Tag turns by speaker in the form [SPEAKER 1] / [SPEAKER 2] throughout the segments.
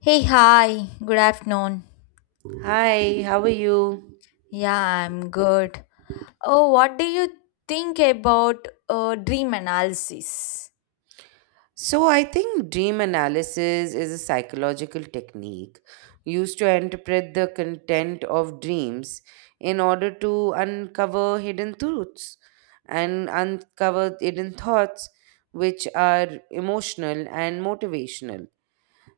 [SPEAKER 1] Hey, hi, good afternoon.
[SPEAKER 2] Hi, how are you?
[SPEAKER 1] Yeah, I'm good. Oh, what do you think about dream analysis?
[SPEAKER 2] So, I think dream analysis is a psychological technique used to interpret the content of dreams in order to uncover hidden truths and uncover hidden thoughts which are emotional and motivational.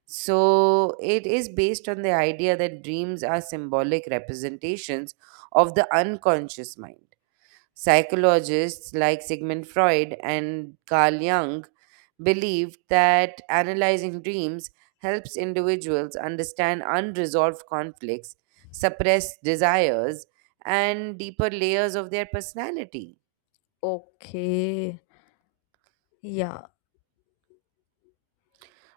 [SPEAKER 2] So, it is based on the idea that dreams are symbolic representations of the unconscious mind. Psychologists like Sigmund Freud and Carl Jung believed that analyzing dreams helps individuals understand unresolved conflicts, suppressed desires, and deeper layers of their personality.
[SPEAKER 1] Okay, yeah.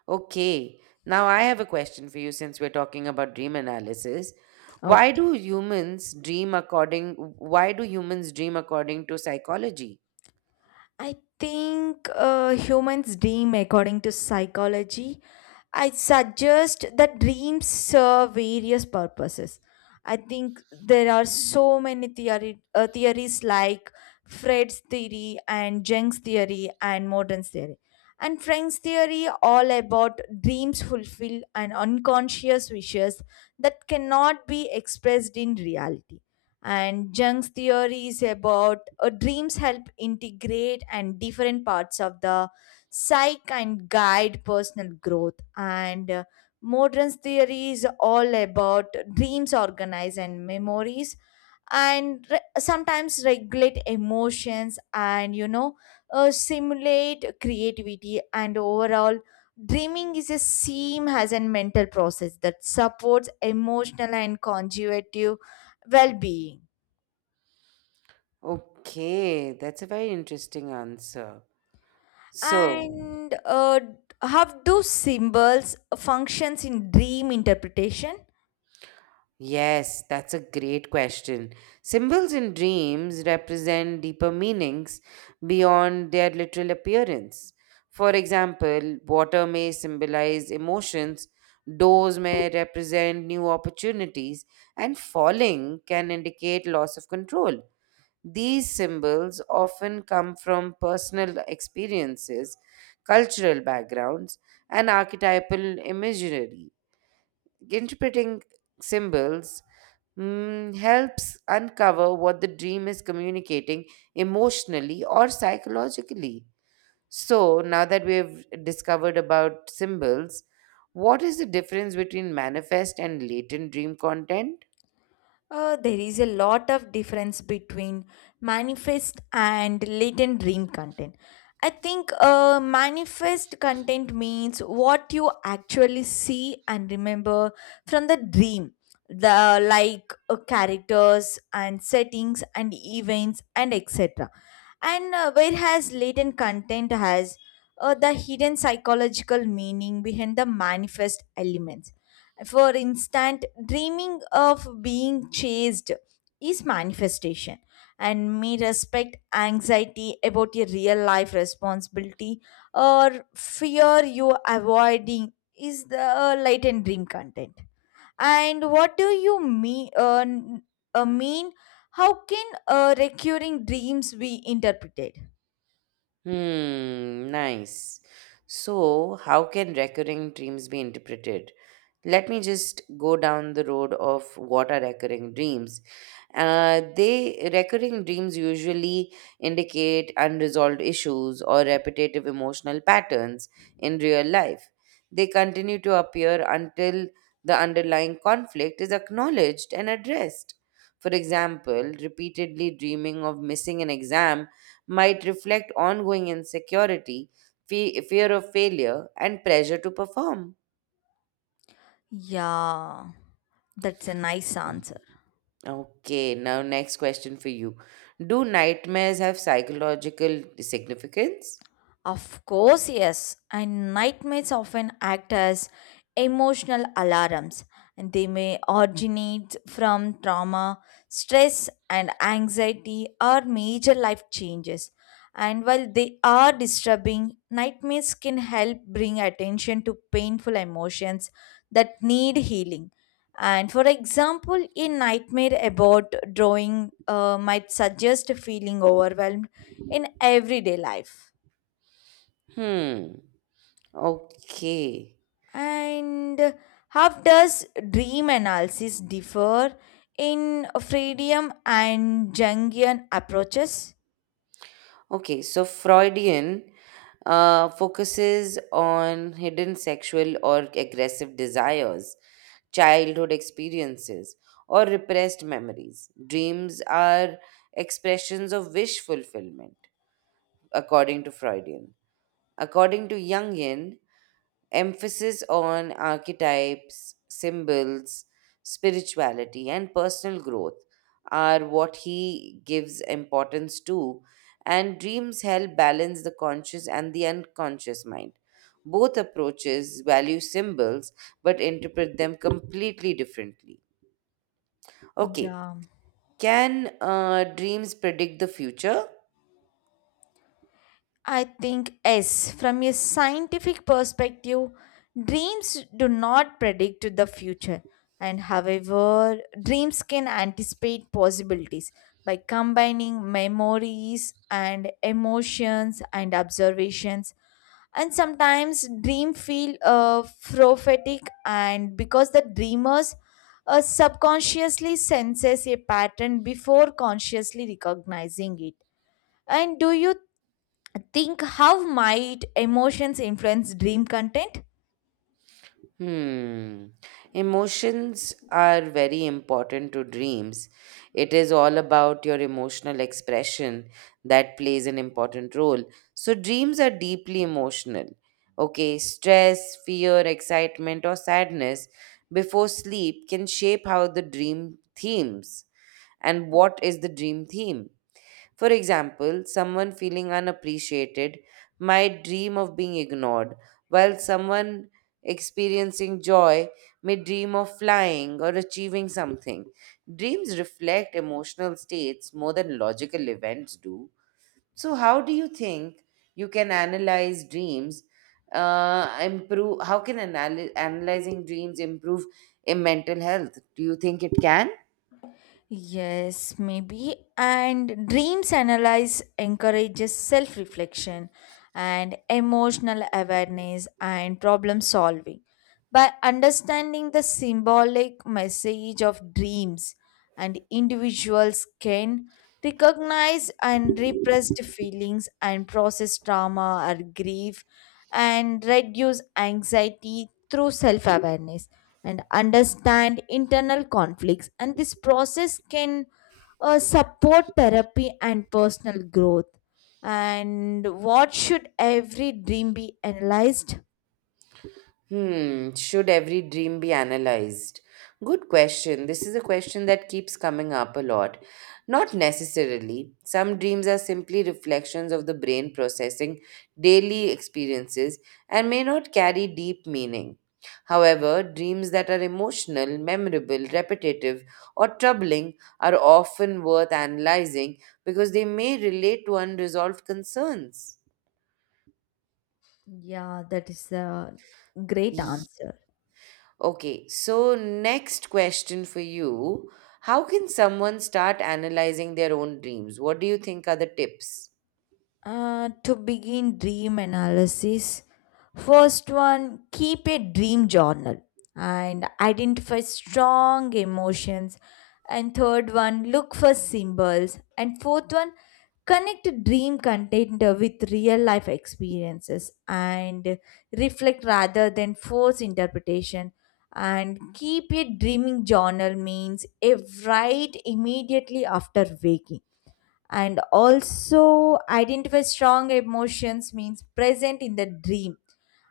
[SPEAKER 2] Okay, now I have a question for you since we're talking about dream analysis.
[SPEAKER 1] Okay.
[SPEAKER 2] Why do humans dream according to psychology?
[SPEAKER 1] I think humans dream according to psychology I suggest that dreams serve various purposes. I think there are so many theories like Fred's theory and Jung's theory and Morton's theory. And Frank's theory all about dreams fulfill and unconscious wishes that cannot be expressed in reality. And Jung's theory is about dreams help integrate and different parts of the psych and guide personal growth and modern theory is all about dreams organize and memories and sometimes regulate emotions and simulate creativity and overall dreaming is a seam as a mental process that supports emotional and conjugative well-being
[SPEAKER 2] Okay, that's a very interesting answer. So,
[SPEAKER 1] and how do symbols functions in dream interpretation?
[SPEAKER 2] yes, that's a great question. Symbols in dreams represent deeper meanings beyond their literal appearance. For example, water may symbolize emotions, doors may represent new opportunities, and falling can indicate loss of control. These symbols often come from personal experiences, cultural backgrounds, and archetypal imagery. Interpreting symbols, helps uncover what the dream is communicating emotionally or psychologically. So, now that we have discovered about symbols, what is the difference between manifest and latent dream content?
[SPEAKER 1] There is a lot of difference between manifest and latent dream content. I think manifest content means what you actually see and remember from the dream, the like characters and settings and events and etc. And whereas latent content has the hidden psychological meaning behind the manifest elements. For instance, dreaming of being chased is manifestation and may respect anxiety about a real life responsibility or fear you avoiding is the latent dream content. And what do you mean? Uh, mean how can recurring dreams be interpreted?
[SPEAKER 2] Hmm, nice. So, how can recurring dreams be interpreted? Let me just go down the road of what are recurring dreams. They Recurring dreams usually indicate unresolved issues or repetitive emotional patterns in real life. They continue to appear until the underlying conflict is acknowledged and addressed. For example, repeatedly dreaming of missing an exam might reflect ongoing insecurity, fear of failure, and pressure to perform.
[SPEAKER 1] Yeah, that's a nice answer.
[SPEAKER 2] Okay, now next question for you. Do nightmares have psychological significance?
[SPEAKER 1] Of course, yes. And nightmares often act as emotional alarms. And they may originate from trauma, stress, and anxiety or major life changes. And while they are disturbing, nightmares can help bring attention to painful emotions that need healing. And for example, a nightmare about drawing might suggest feeling overwhelmed in everyday life.
[SPEAKER 2] Hmm. Okay.
[SPEAKER 1] And how does dream analysis differ in Freudian and Jungian approaches?
[SPEAKER 2] Okay, so Freudian focuses on hidden sexual or aggressive desires, childhood experiences, or repressed memories. Dreams are expressions of wish fulfillment, according to Freudian. According to Jungian, emphasis on archetypes, symbols, spirituality, and personal growth are what he gives importance to, and dreams help balance the conscious and the unconscious mind. Both approaches value symbols but interpret them completely differently. Okay,
[SPEAKER 1] Yeah,
[SPEAKER 2] can dreams predict the future?
[SPEAKER 1] I think yes. From a scientific perspective, dreams do not predict the future, and however, dreams can anticipate possibilities by combining memories and emotions and observations and sometimes dream feel prophetic and because the dreamers subconsciously senses a pattern before consciously recognizing it and do you think how might emotions influence dream content?
[SPEAKER 2] Hmm. Emotions are very important to dreams. It is all about your emotional expression that plays an important role. So, dreams are deeply emotional. Okay, stress, fear, excitement, or sadness before sleep can shape how the dream themes and what is the dream theme. For example, someone feeling unappreciated might dream of being ignored, while someone experiencing joy may dream of flying or achieving something. Dreams reflect emotional states more than logical events do. So, how do you think you can analyze dreams? Improve. Analyzing dreams improve in mental health? Do you think it can?
[SPEAKER 1] Yes, maybe. And dreams analyze encourages self reflection and emotional awareness and problem solving. By understanding the symbolic message of dreams, and individuals can recognize and repressed feelings and process trauma or grief and reduce anxiety through self awareness and understand internal conflicts and this process can support therapy and personal growth and what should every dream be analyzed?
[SPEAKER 2] Hmm, should every dream be analyzed? Good question. This is a question that keeps coming up a lot. Not necessarily. Some dreams are simply reflections of the brain processing daily experiences and may not carry deep meaning. However, dreams that are emotional, memorable, repetitive, or troubling are often worth analyzing because they may relate to unresolved concerns.
[SPEAKER 1] Yeah, that is a great answer.
[SPEAKER 2] Okay, so next question for you. How can someone start analyzing their own dreams? What do you think are the tips?
[SPEAKER 1] To begin dream analysis, first one, keep a dream journal and identify strong emotions. And third one, look for symbols. And fourth one, connect dream content with real life experiences and reflect rather than force interpretation. And keep a dreaming journal means a write immediately after waking and also identify strong emotions means present in the dream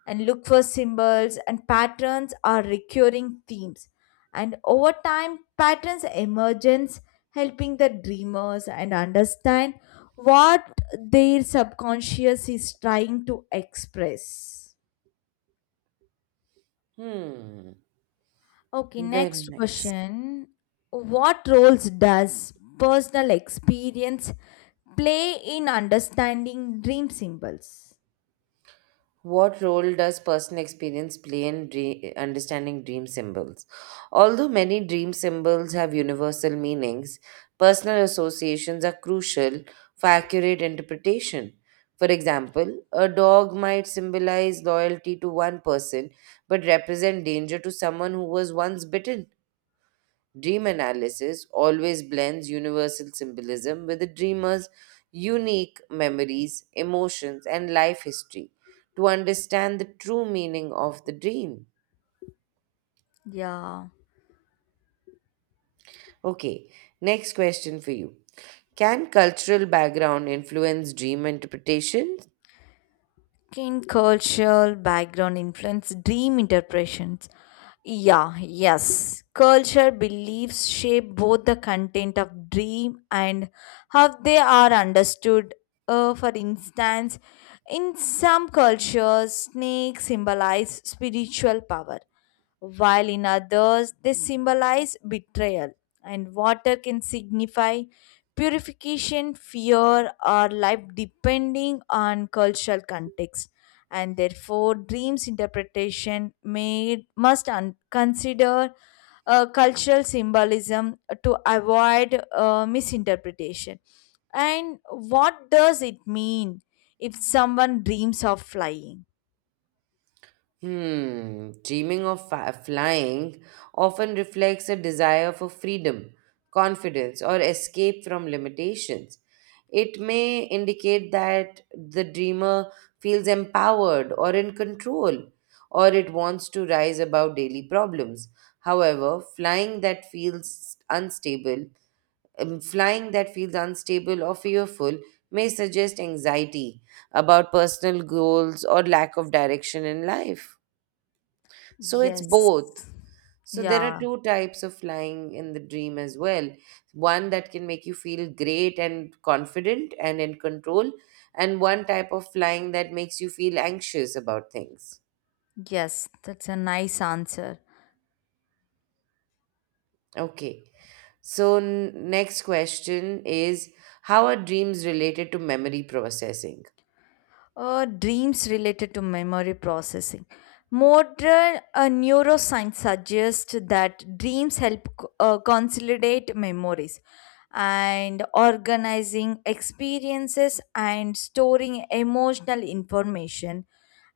[SPEAKER 1] and look for symbols and patterns or recurring themes and over time patterns emergence helping the dreamers and understand what their subconscious is trying to express.
[SPEAKER 2] Hmm,
[SPEAKER 1] Okay,
[SPEAKER 2] very
[SPEAKER 1] next
[SPEAKER 2] nice.
[SPEAKER 1] question. What roles does personal experience play in understanding dream symbols?
[SPEAKER 2] What role does personal experience play in understanding dream symbols? Although many dream symbols have universal meanings, personal associations are crucial for accurate interpretation. For example, a dog might symbolize loyalty to one person but represent danger to someone who was once bitten. Dream analysis always blends universal symbolism with the dreamer's unique memories, emotions, and life history to understand the true meaning of the dream.
[SPEAKER 1] Yeah.
[SPEAKER 2] Okay, next question for you. Can cultural background influence dream interpretation?
[SPEAKER 1] Can cultural background influence dream interpretations? Yeah, yes. Culture beliefs shape both the content of dream and how they are understood. For instance, in some cultures, snakes symbolize spiritual power, while in others they symbolize betrayal. And water can signify purification, fear, or life depending on cultural context. And therefore, dreams interpretation made must consider cultural symbolism to avoid misinterpretation. And what does it mean if someone dreams of flying?
[SPEAKER 2] Hmm, dreaming of flying often reflects a desire for freedom, confidence, or escape from limitations. It may indicate that the dreamer feels empowered or in control, or it wants to rise above daily problems. However, flying that feels unstable or fearful may suggest anxiety about personal goals or lack of direction in life. So it's
[SPEAKER 1] Yes.
[SPEAKER 2] both. So there are
[SPEAKER 1] Yeah.
[SPEAKER 2] two types of flying in the dream as well. One that can make you feel great and confident and in control, and one type of flying that makes you feel anxious about things.
[SPEAKER 1] Yes, that's a nice answer.
[SPEAKER 2] Okay. So next question is how are dreams related to memory processing?
[SPEAKER 1] Dreams related to memory processing. Modern neuroscience suggests that dreams help consolidate memories and organizing experiences and storing emotional information.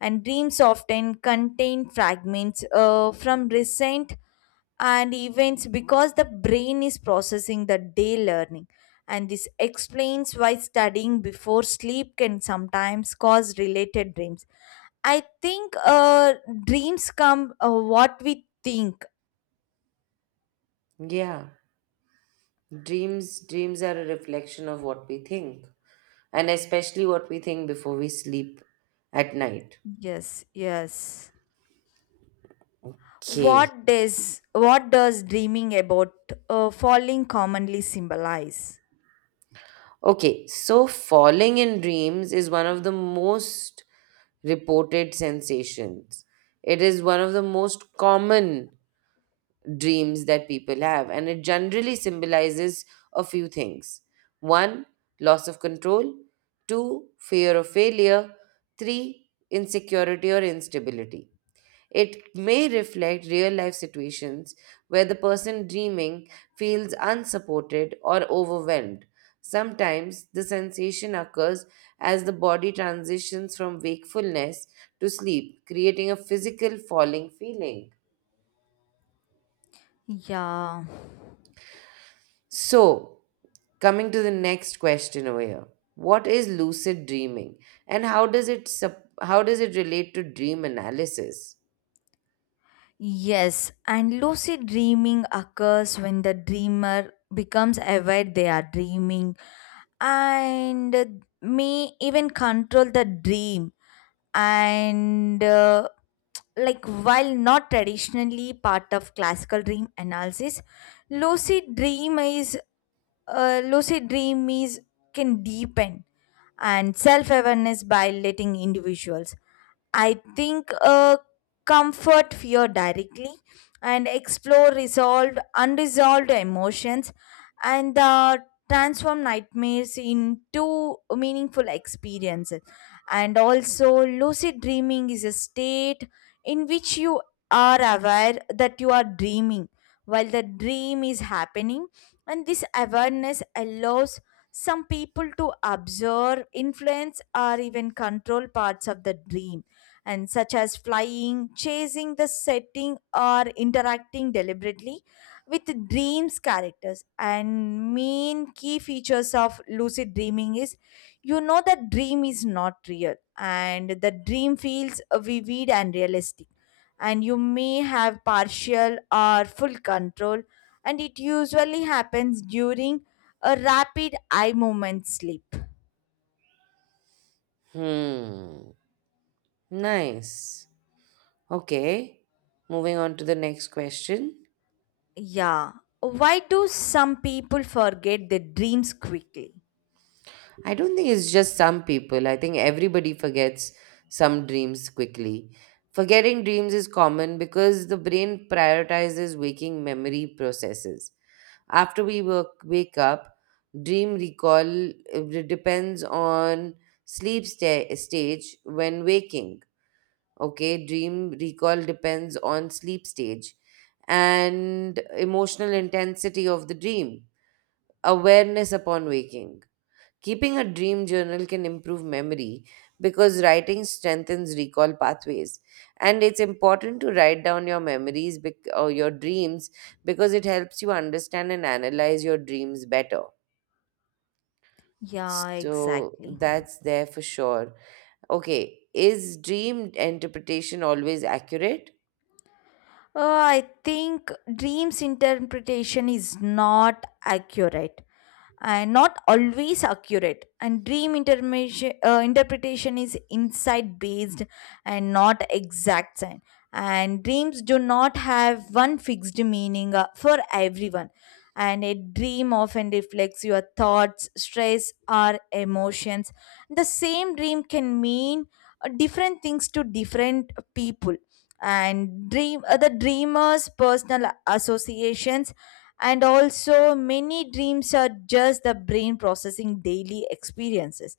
[SPEAKER 1] And dreams often contain fragments from recent and events because the brain is processing the day learning. And this explains why studying before sleep can sometimes cause related dreams. I think dreams come what we think.
[SPEAKER 2] Yeah. Dreams are a reflection of what we think and especially what we think before we sleep at night.
[SPEAKER 1] Yes, yes.
[SPEAKER 2] Okay.
[SPEAKER 1] What does dreaming about falling commonly symbolize?
[SPEAKER 2] Okay, so falling in dreams is one of the most reported sensations. It is one of the most common dreams that people have, and it generally symbolizes a few things: one, loss of control; two, fear of failure; three, insecurity or instability. It may reflect real life situations where the person dreaming feels unsupported or overwhelmed. Sometimes the sensation occurs as the body transitions from wakefulness to sleep, creating a physical falling feeling.
[SPEAKER 1] Yeah.
[SPEAKER 2] So, coming to the next question over here, what is lucid dreaming and how does it relate to dream analysis?
[SPEAKER 1] Yes, and lucid dreaming occurs when the dreamer becomes aware they are dreaming and may even control the dream and like while not traditionally part of classical dream analysis lucid dream is lucid dream is can deepen and self awareness by letting individuals I think comfort fear directly and explore resolved unresolved emotions and transform nightmares into meaningful experiences and also lucid dreaming is a state in which you are aware that you are dreaming while the dream is happening and this awareness allows some people to observe influence or even control parts of the dream and such as flying, chasing the setting, or interacting deliberately with dreams characters. And main key features of lucid dreaming is you know that dream is not real, and the dream feels vivid and realistic. And you may have partial or full control, and it usually happens during a rapid eye movement sleep.
[SPEAKER 2] Hmm, nice. Okay, moving on to the next question.
[SPEAKER 1] Yeah. Why do some people forget their dreams quickly?
[SPEAKER 2] I don't think it's just some people. I think everybody forgets some dreams quickly. Forgetting dreams is common because the brain prioritizes waking memory processes. After we wake up, dream recall depends on stage when waking. Okay, dream recall depends on sleep stage and emotional intensity of the dream. Awareness upon waking. Keeping a dream journal can improve memory because writing strengthens recall pathways. And it's important to write down your memories or your dreams because it helps you understand and analyze your dreams better.
[SPEAKER 1] Yeah,
[SPEAKER 2] So
[SPEAKER 1] exactly.
[SPEAKER 2] that's there for sure. Okay, is dream interpretation always accurate?
[SPEAKER 1] Uh, I think dreams interpretation is not accurate and not always accurate. And dream interpretation is insight based and not exact science. And dreams do not have one fixed meaning for everyone. And a dream often reflects your thoughts, stress, or emotions. The same dream can mean different things to different people and dream the dreamers personal associations and also many dreams are just the brain processing daily experiences.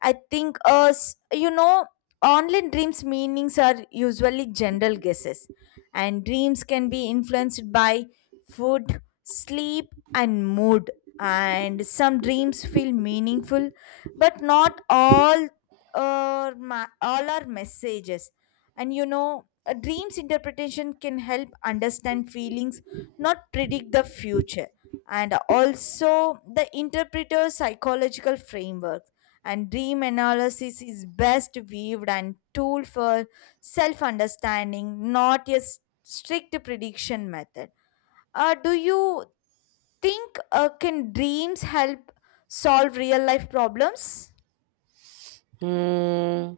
[SPEAKER 1] I think online dreams meanings are usually general guesses and dreams can be influenced by food sleep and mood and some dreams feel meaningful but not all all are messages and a dream's interpretation can help understand feelings, not predict the future. And also, the interpreter's psychological framework and dream analysis is best weaved and tool for self understanding, not a strict prediction method. Do you think can dreams help solve real life problems?
[SPEAKER 2] Hmm.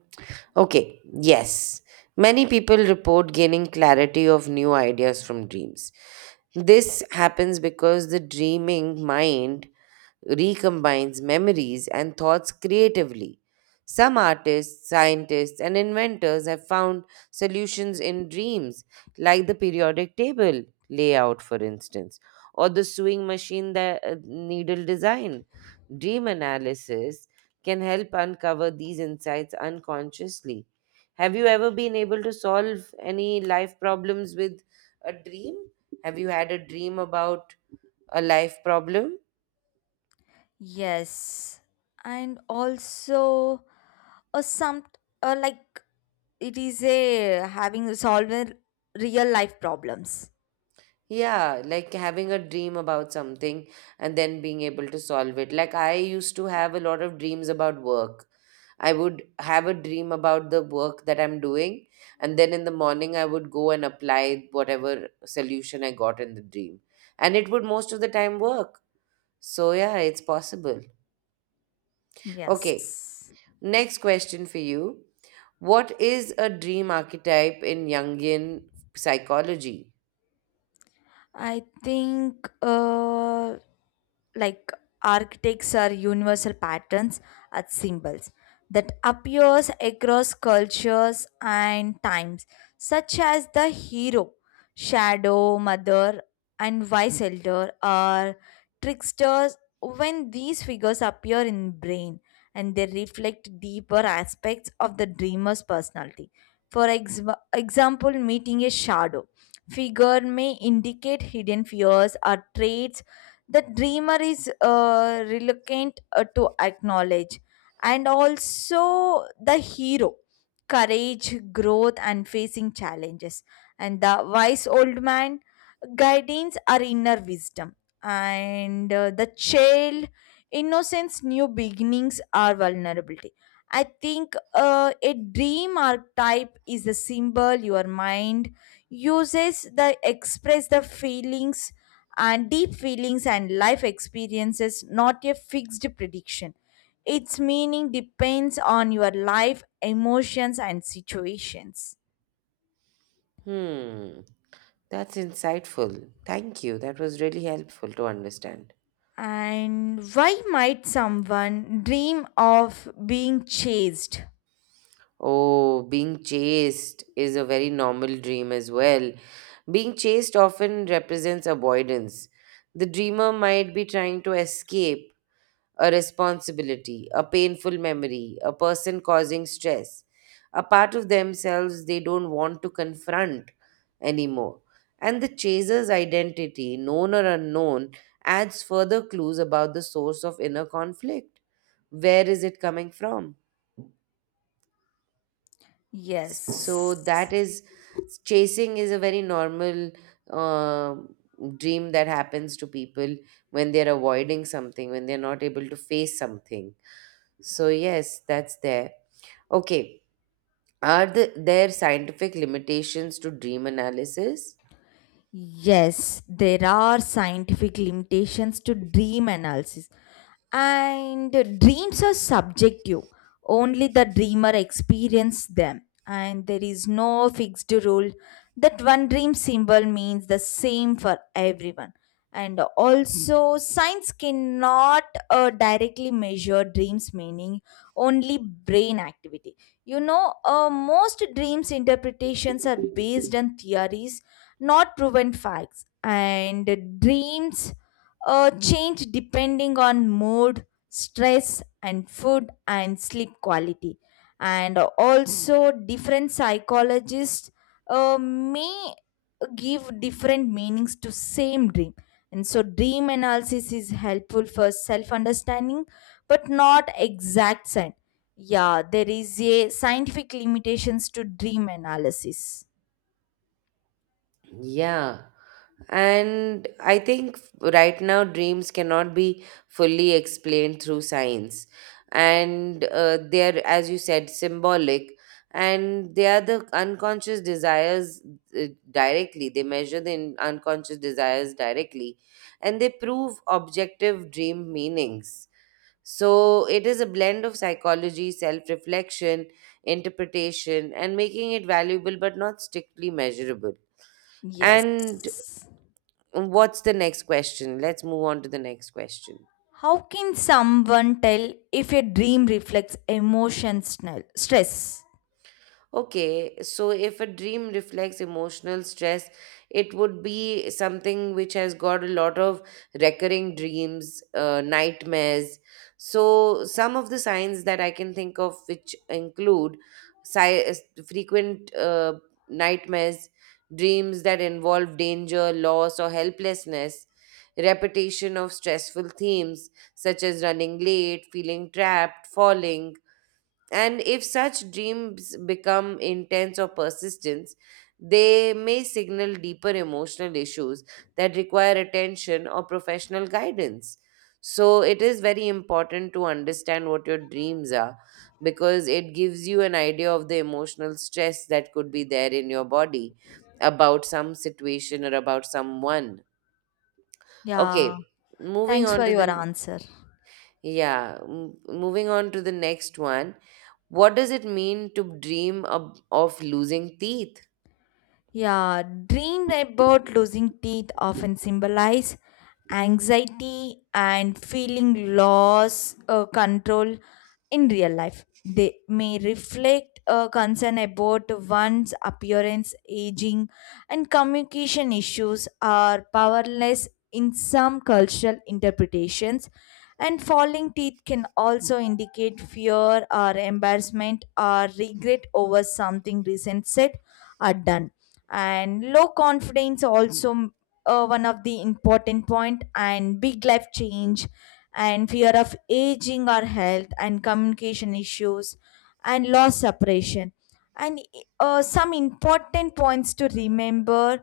[SPEAKER 2] Okay, yes. Many people report gaining clarity of new ideas from dreams. This happens because the dreaming mind recombines memories and thoughts creatively. Some artists, scientists, and inventors have found solutions in dreams, like the periodic table layout, for instance, or the sewing machine needle design. Dream analysis can help uncover these insights unconsciously. Have you ever been able to solve any life problems with a dream? Have you had a dream about a life problem?
[SPEAKER 1] Yes, and also or some or like it is a having resolving real life problems
[SPEAKER 2] Yeah, like having a dream about something and then being able to solve it. Like I used to have a lot of dreams about work. I would have a dream about the work that I'm doing, and then in the morning I would go and apply whatever solution I got in the dream. And it would most of the time work. So yeah, it's possible. Okay,
[SPEAKER 1] yes.
[SPEAKER 2] next question for you. What is a dream archetype in Jungian psychology?
[SPEAKER 1] I think like architects are universal patterns and symbols that appears across cultures and times, such as the hero, shadow, mother, and wise elder are tricksters. When these figures appear in brain, and they reflect deeper aspects of the dreamer's personality. For example, meeting a shadow figure may indicate hidden fears or traits the dreamer is reluctant to acknowledge and also the hero courage growth and facing challenges and the wise old man guidance or inner wisdom and the child innocence new beginnings or vulnerability. I think a dream archetype is a symbol your mind uses that express the feelings and deep feelings and life experiences, not a fixed prediction. Its meaning depends on your life, emotions, and situations.
[SPEAKER 2] Hmm. That's insightful. Thank you. That was really helpful to understand.
[SPEAKER 1] And why might someone dream of being chased?
[SPEAKER 2] Oh, being chased is a very normal dream as well. Being chased often represents avoidance. The dreamer might be trying to escape a responsibility, a painful memory, a person causing stress, a part of themselves they don't want to confront anymore. And the chaser's identity, known or unknown, adds further clues about the source of inner conflict. Where is it coming from? So
[SPEAKER 1] Yes.
[SPEAKER 2] that is, chasing is a very normal uh, dream that happens to people when they're avoiding something, when they're not able to face something. So yes, that's there. Okay. There scientific limitations to dream analysis?
[SPEAKER 1] Yes, there are scientific limitations to dream analysis, and dreams are subjective. Only the dreamer experiences them, and there is no fixed rule that one dream symbol means the same for everyone. And also, science cannot directly measure dreams' meaning, only brain activity. Most dreams interpretations are based on theories not proven facts and dreams change depending on mood stress and food and sleep quality and also different psychologists may give different meanings to same dream and so dream analysis is helpful for self understanding but not exact science. Yeah, there is a scientific limitations to dream analysis,
[SPEAKER 2] Yeah. And I think right now dreams cannot be fully explained through science. And as you said, symbolic. And they are the unconscious desires directly. They measure the unconscious desires directly. And they prove objective dream meanings. So it is a blend of psychology, self reflection, interpretation, and making it valuable but not strictly measurable.
[SPEAKER 1] yes.
[SPEAKER 2] And what's the next question? Let's move on to the next question.
[SPEAKER 1] How can someone tell if a dream reflects emotion, stress?
[SPEAKER 2] Okay, so if a dream reflects emotional stress, it would be something which has got a lot of recurring dreams, nightmares. So, some of the signs that I can think of which include frequent nightmares, dreams that involve danger, loss, or helplessness, repetition of stressful themes such as running late, feeling trapped, falling. And if such dreams become intense or persistent, they may signal deeper emotional issues that require attention or professional guidance. So, it is very important to understand what your dreams are because it gives you an idea of the emotional stress that could be there in your body about some situation or about someone.
[SPEAKER 1] Yeah,
[SPEAKER 2] Okay, moving
[SPEAKER 1] thanks for
[SPEAKER 2] on to
[SPEAKER 1] your
[SPEAKER 2] the
[SPEAKER 1] answer.
[SPEAKER 2] yeah, moving on to the next one. What does it mean to of losing teeth?
[SPEAKER 1] Yeah, dream about losing teeth often symbolize anxiety and feeling loss control in real life. They may reflect a concern about one's appearance, aging, and communication issues are powerless in some cultural interpretations. And falling teeth can also indicate fear or embarrassment or regret over something recent said or done and low confidence also one of the important point and big life change and fear of aging or health and communication issues and loss separation and some important points to remember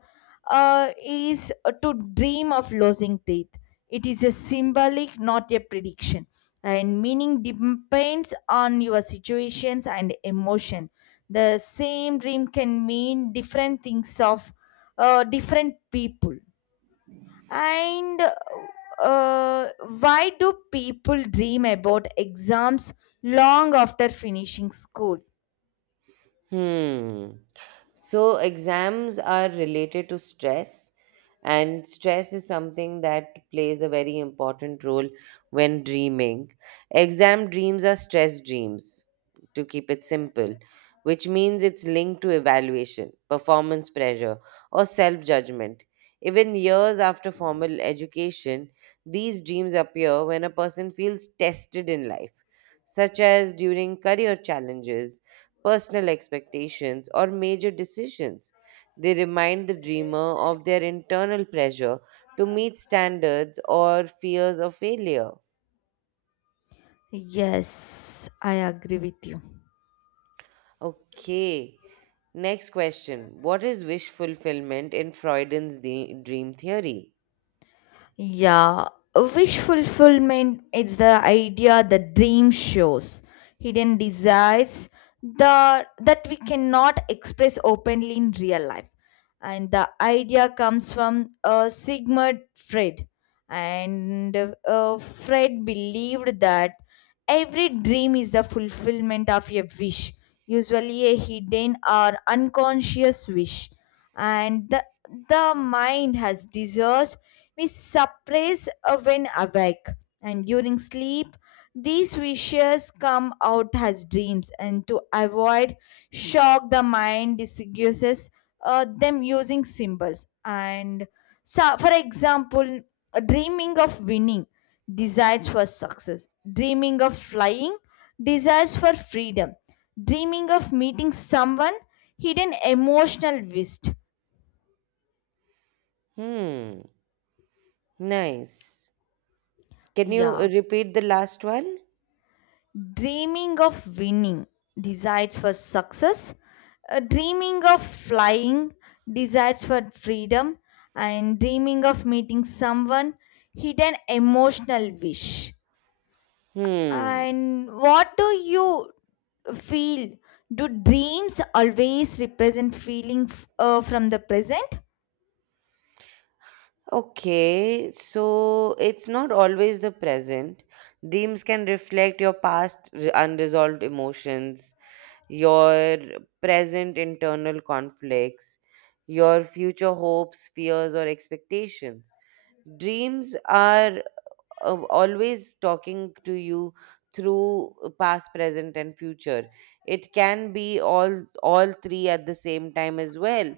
[SPEAKER 1] is to dream of losing teeth. It is a symbolic, not a prediction. And meaning depends on your situations and emotion. The same dream can mean different things of different people. And uh, why do people dream about exams long after finishing school?
[SPEAKER 2] Hmm. So, exams are related to stress, and stress is something that plays a very important role when dreaming. Exam dreams are stress dreams, to keep it simple, which means it's linked to evaluation, performance pressure, or self judgment. Even years after formal education, these dreams appear when a person feels tested in life, such as during career challenges, personal expectations, or major decisions. They remind the dreamer of their internal pressure to meet standards or fears of failure.
[SPEAKER 1] Yes, I agree with you.
[SPEAKER 2] Okay, next question. What is wish fulfillment in Freudian's dream theory?
[SPEAKER 1] Yeah, wish fulfillment is the idea the dream shows, hidden desires that we cannot express openly in real life. And the idea comes from Sigmund Freud, and Freud believed that every dream is the fulfillment of a wish, usually a hidden or unconscious wish and the mind has desires we suppress when awake and during sleep these wishes come out as dreams and to avoid shock the mind disguises them using symbols and so for example dreaming of winning desires for success, dreaming of flying, desires for freedom, dreaming of meeting someone, hidden emotional wish.
[SPEAKER 2] Hmm, nice. Can you
[SPEAKER 1] Yeah,
[SPEAKER 2] repeat the last one?
[SPEAKER 1] dreaming of winning, desires for success, dreaming of flying, desires for freedom, and dreaming of meeting someone, hidden emotional wish.
[SPEAKER 2] Hmm.
[SPEAKER 1] And what do you feel? Do dreams always represent feeling from the present?
[SPEAKER 2] Okay, so it's not always the present. Dreams can reflect your unresolved emotions, your present internal conflicts, your future hopes, fears, or expectations. Dreams are always talking to you through past, present, and future. It can be all three at the same time as well.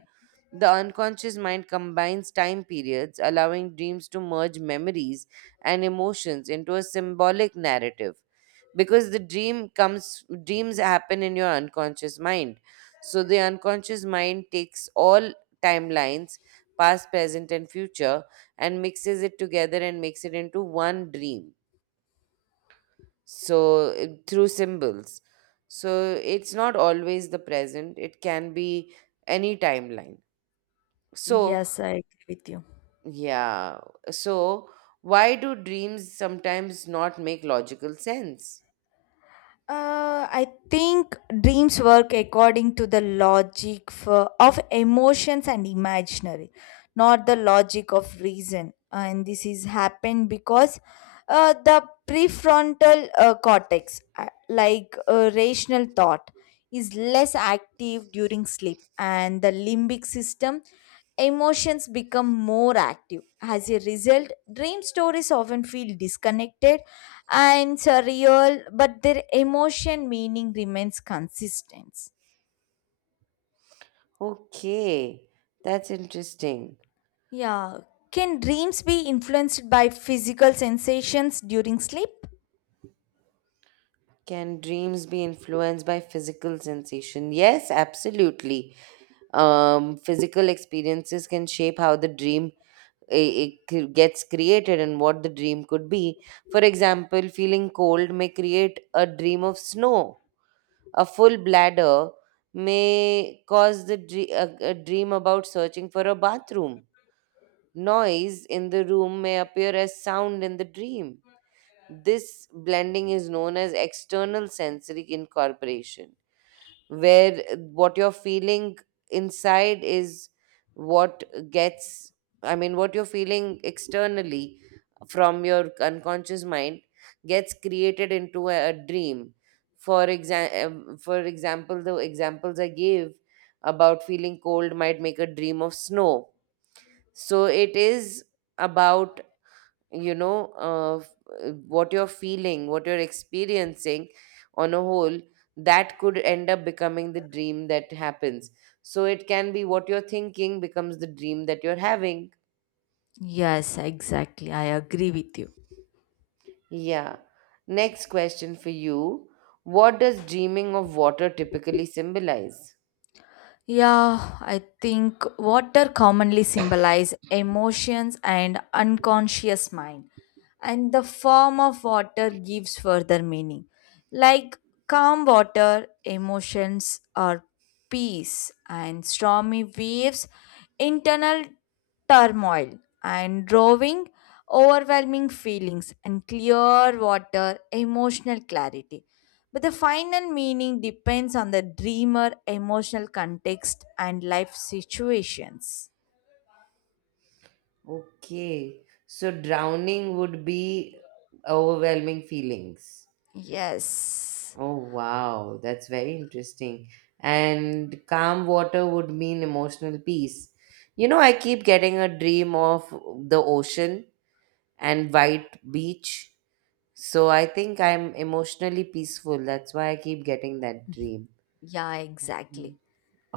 [SPEAKER 2] The unconscious mind combines time periods, allowing dreams to merge memories and emotions into a symbolic narrative because the dream comes dreams happen in your unconscious mind. So the unconscious mind takes all timelines, past, present, and future, and mixes it together and makes it into one dream, so through symbols. So it's not always the present, it can be any timeline, so
[SPEAKER 1] Yes, I agree with you.
[SPEAKER 2] yeah. So why do dreams sometimes not make logical sense?
[SPEAKER 1] I think dreams work according to the logic of emotions and imaginary, not the logic of reason. And this is happened because the prefrontal cortex, like rational thought, is less active during sleep, and the limbic system emotions become more active. As a result, dream stories often feel disconnected and surreal, but their emotion meaning remains consistent.
[SPEAKER 2] Okay, that's interesting.
[SPEAKER 1] Yeah. Can dreams be influenced by physical sensations during sleep?
[SPEAKER 2] Can dreams be influenced by physical sensation? Yes, absolutely. Physical experiences can shape how the dream it gets created and what the dream could be. For example, feeling cold may create a dream of snow. A full bladder may cause a dream about searching for a bathroom. Noise in the room may appear as sound in the dream. This blending is known as external sensory incorporation, where what you're feeling inside is what gets, I mean, what you're feeling externally from your unconscious mind gets created into a dream. For example, the examples I gave about feeling cold might make a dream of snow. So it is about, you know uh, f- what you're feeling, what you're experiencing on a whole, that could end up becoming the dream that happens. So it can be what you're thinking becomes the dream that you're having,
[SPEAKER 1] Yes, exactly. I agree with you.
[SPEAKER 2] yeah. Next question for you: what does dreaming of water typically symbolize?
[SPEAKER 1] Yeah, I think water commonly symbolize emotions and unconscious mind, and the form of water gives further meaning. Like calm water, emotions are peace, and stormy waves, internal turmoil and drawing overwhelming feelings and clear water emotional clarity but the final meaning depends on the dreamer emotional context and life situations.
[SPEAKER 2] Okay, so drowning would be overwhelming feelings.
[SPEAKER 1] Yes.
[SPEAKER 2] Oh, wow. That's very interesting. And calm water would mean emotional peace. You know, I keep getting a dream of the ocean and white beach. So I think I'm emotionally peaceful. That's why I keep getting that dream.
[SPEAKER 1] Yeah,
[SPEAKER 2] Mm.
[SPEAKER 1] exactly.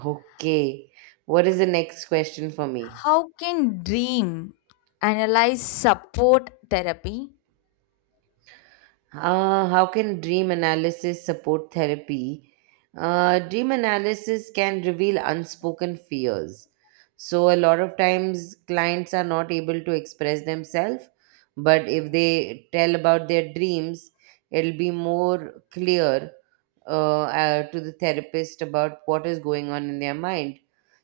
[SPEAKER 2] Okay. What is the next question for me?
[SPEAKER 1] How can dream analyze support therapy?
[SPEAKER 2] How can dream analysis support therapy? Dream analysis can reveal unspoken fears. So, a lot of times clients are not able to express themselves, but if they tell about their dreams, it'll be more clear to the therapist about what is going on in their mind.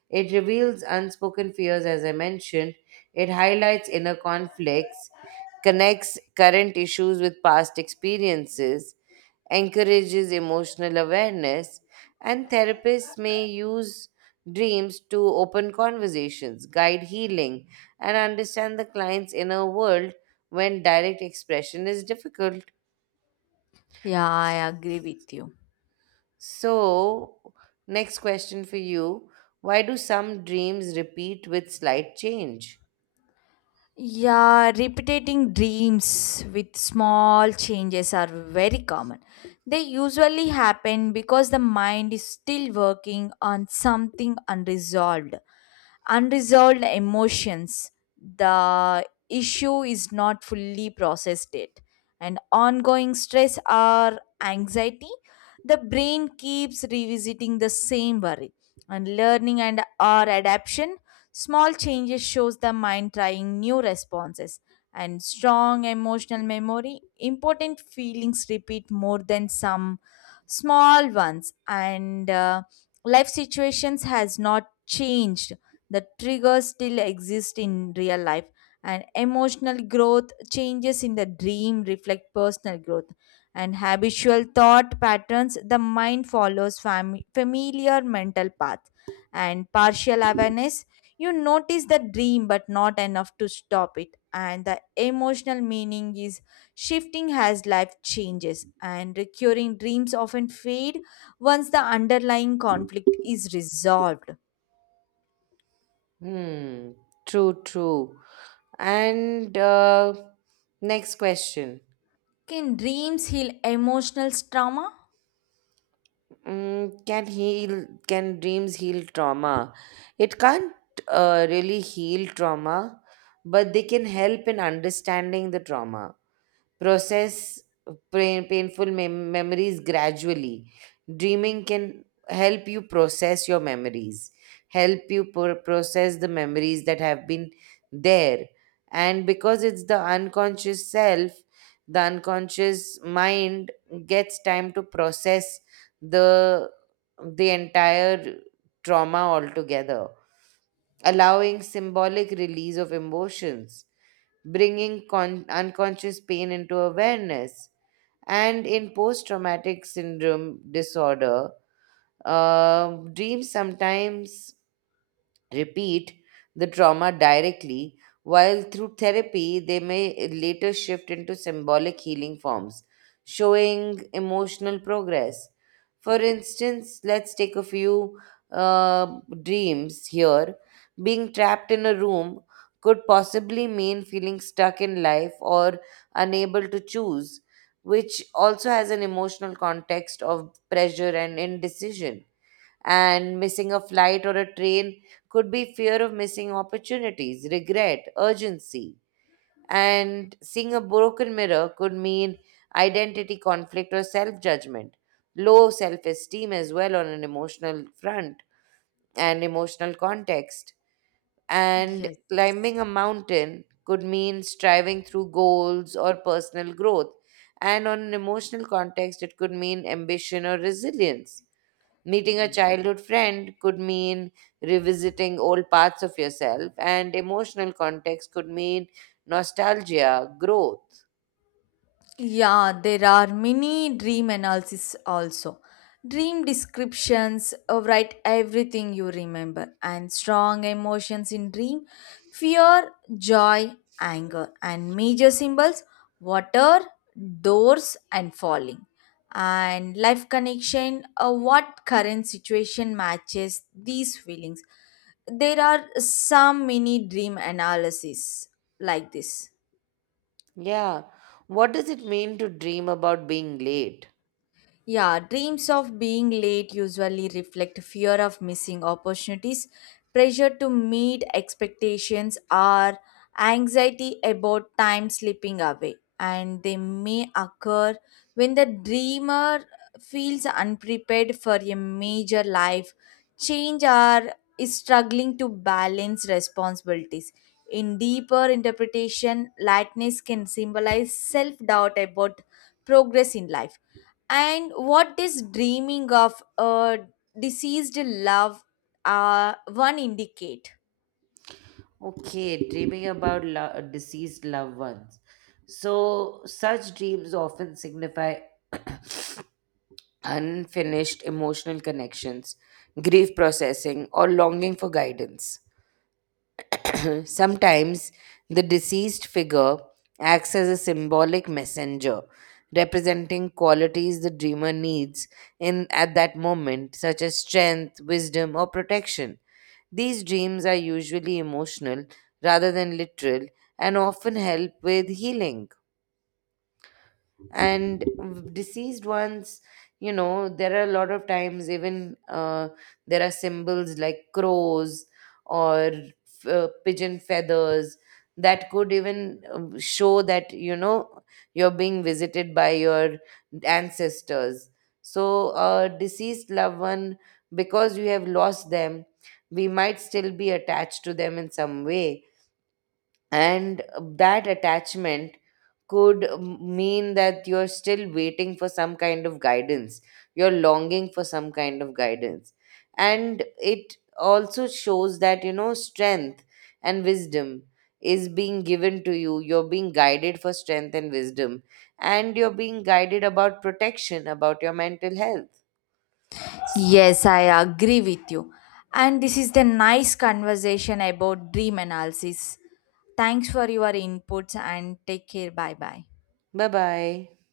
[SPEAKER 2] It reveals unspoken fears, as I mentioned. It highlights inner conflicts, connects current issues with past experiences, encourages emotional awareness, and therapists may use dreams to open conversations, guide healing, and understand the client's inner world when direct expression is difficult.
[SPEAKER 1] Yeah, I agree with you.
[SPEAKER 2] So, next question for you: why do some dreams repeat with slight change?
[SPEAKER 1] Yeah, repeating dreams with small changes are very common. They usually happen because the mind is still working on something unresolved emotions. The issue is not fully processed yet, and ongoing stress or anxiety. The brain keeps revisiting the same worry, and learning and or adaption. Small changes shows the mind trying new responses and strong emotional memory. Important feelings repeat more than some small ones, and life situations has not changed the triggers still exist in real life, and emotional growth changes in the dream reflect personal growth and habitual thought patterns. The mind follows familiar mental path and partial awareness. You notice the dream, but not enough to stop it. And the emotional meaning is shifting as life changes, and recurring dreams often fade once the underlying conflict is resolved.
[SPEAKER 2] Hmm, true, true. And next question.
[SPEAKER 1] Can dreams heal emotional trauma?
[SPEAKER 2] Mm, can dreams heal trauma? It can't really heal trauma, but they can help in understanding the trauma, process memories gradually. Dreaming can help you process your memories, help you process the memories that have been there. And because it's the unconscious self, the unconscious mind gets time to process the the entire trauma altogether, allowing symbolic release of emotions, bringing unconscious pain into awareness. And in post traumatic syndrome disorder, dreams sometimes repeat the trauma directly, while through therapy they may later shift into symbolic healing forms, showing emotional progress. For instance, let's take a few uh, dreams here. Being trapped in a room could possibly mean feeling stuck in life or unable to choose, which also has an emotional context of pressure and indecision. And missing a flight or a train could be fear of missing opportunities, regret, urgency. And seeing a broken mirror could mean identity conflict or self judgment, low self esteem as well on an emotional front and emotional context. And
[SPEAKER 1] Yes.
[SPEAKER 2] climbing a mountain could mean striving through goals or personal growth. And on an emotional context, it could mean ambition or resilience. Meeting a
[SPEAKER 1] Yeah.
[SPEAKER 2] childhood friend could mean revisiting old parts of yourself, and emotional context could mean nostalgia, growth.
[SPEAKER 1] Yeah, there are many dream analysis also. Dream descriptions write everything you remember and strong emotions in dream, fear, joy, anger, and major symbols, water, doors, and falling. And life connection, what current situation matches these feelings. There are some mini dream analysis like this.
[SPEAKER 2] Yeah. What does it mean to dream about being late?
[SPEAKER 1] Yeah, dreams of being late usually reflect fear of missing opportunities, pressure to meet expectations, or anxiety about time slipping away. And they may occur when the dreamer feels unprepared for a major life change or is struggling to balance responsibilities. In deeper interpretation, lightness can symbolize self doubt about progress in life and what this dreaming of a deceased love one indicate?
[SPEAKER 2] Okay, dreaming about deceased loved ones. So, such dreams often signify unfinished emotional connections, grief processing, or longing for guidance. Sometimes the deceased figure acts as a symbolic messenger, representing qualities the dreamer needs in at that moment, such as strength, wisdom, or protection. These dreams are usually emotional rather than literal and often help with healing. And deceased ones, you know, there are a lot of times, even there are symbols like crows or pigeon feathers, that could even show that, you know, you're being visited by your ancestors. So a deceased loved one, because you have lost them, we might still be attached to them in some way, and that attachment could mean that you're still waiting for some kind of guidance, you're longing for some kind of guidance. And it also shows that, you know, strength and wisdom is being given to you, you're being guided for strength and wisdom, and you're being guided about protection about your mental health.
[SPEAKER 1] Yes, I agree with you. And this is the nice conversation about dream analysis. Thanks for your inputs and take care. Bye bye.
[SPEAKER 2] Bye bye.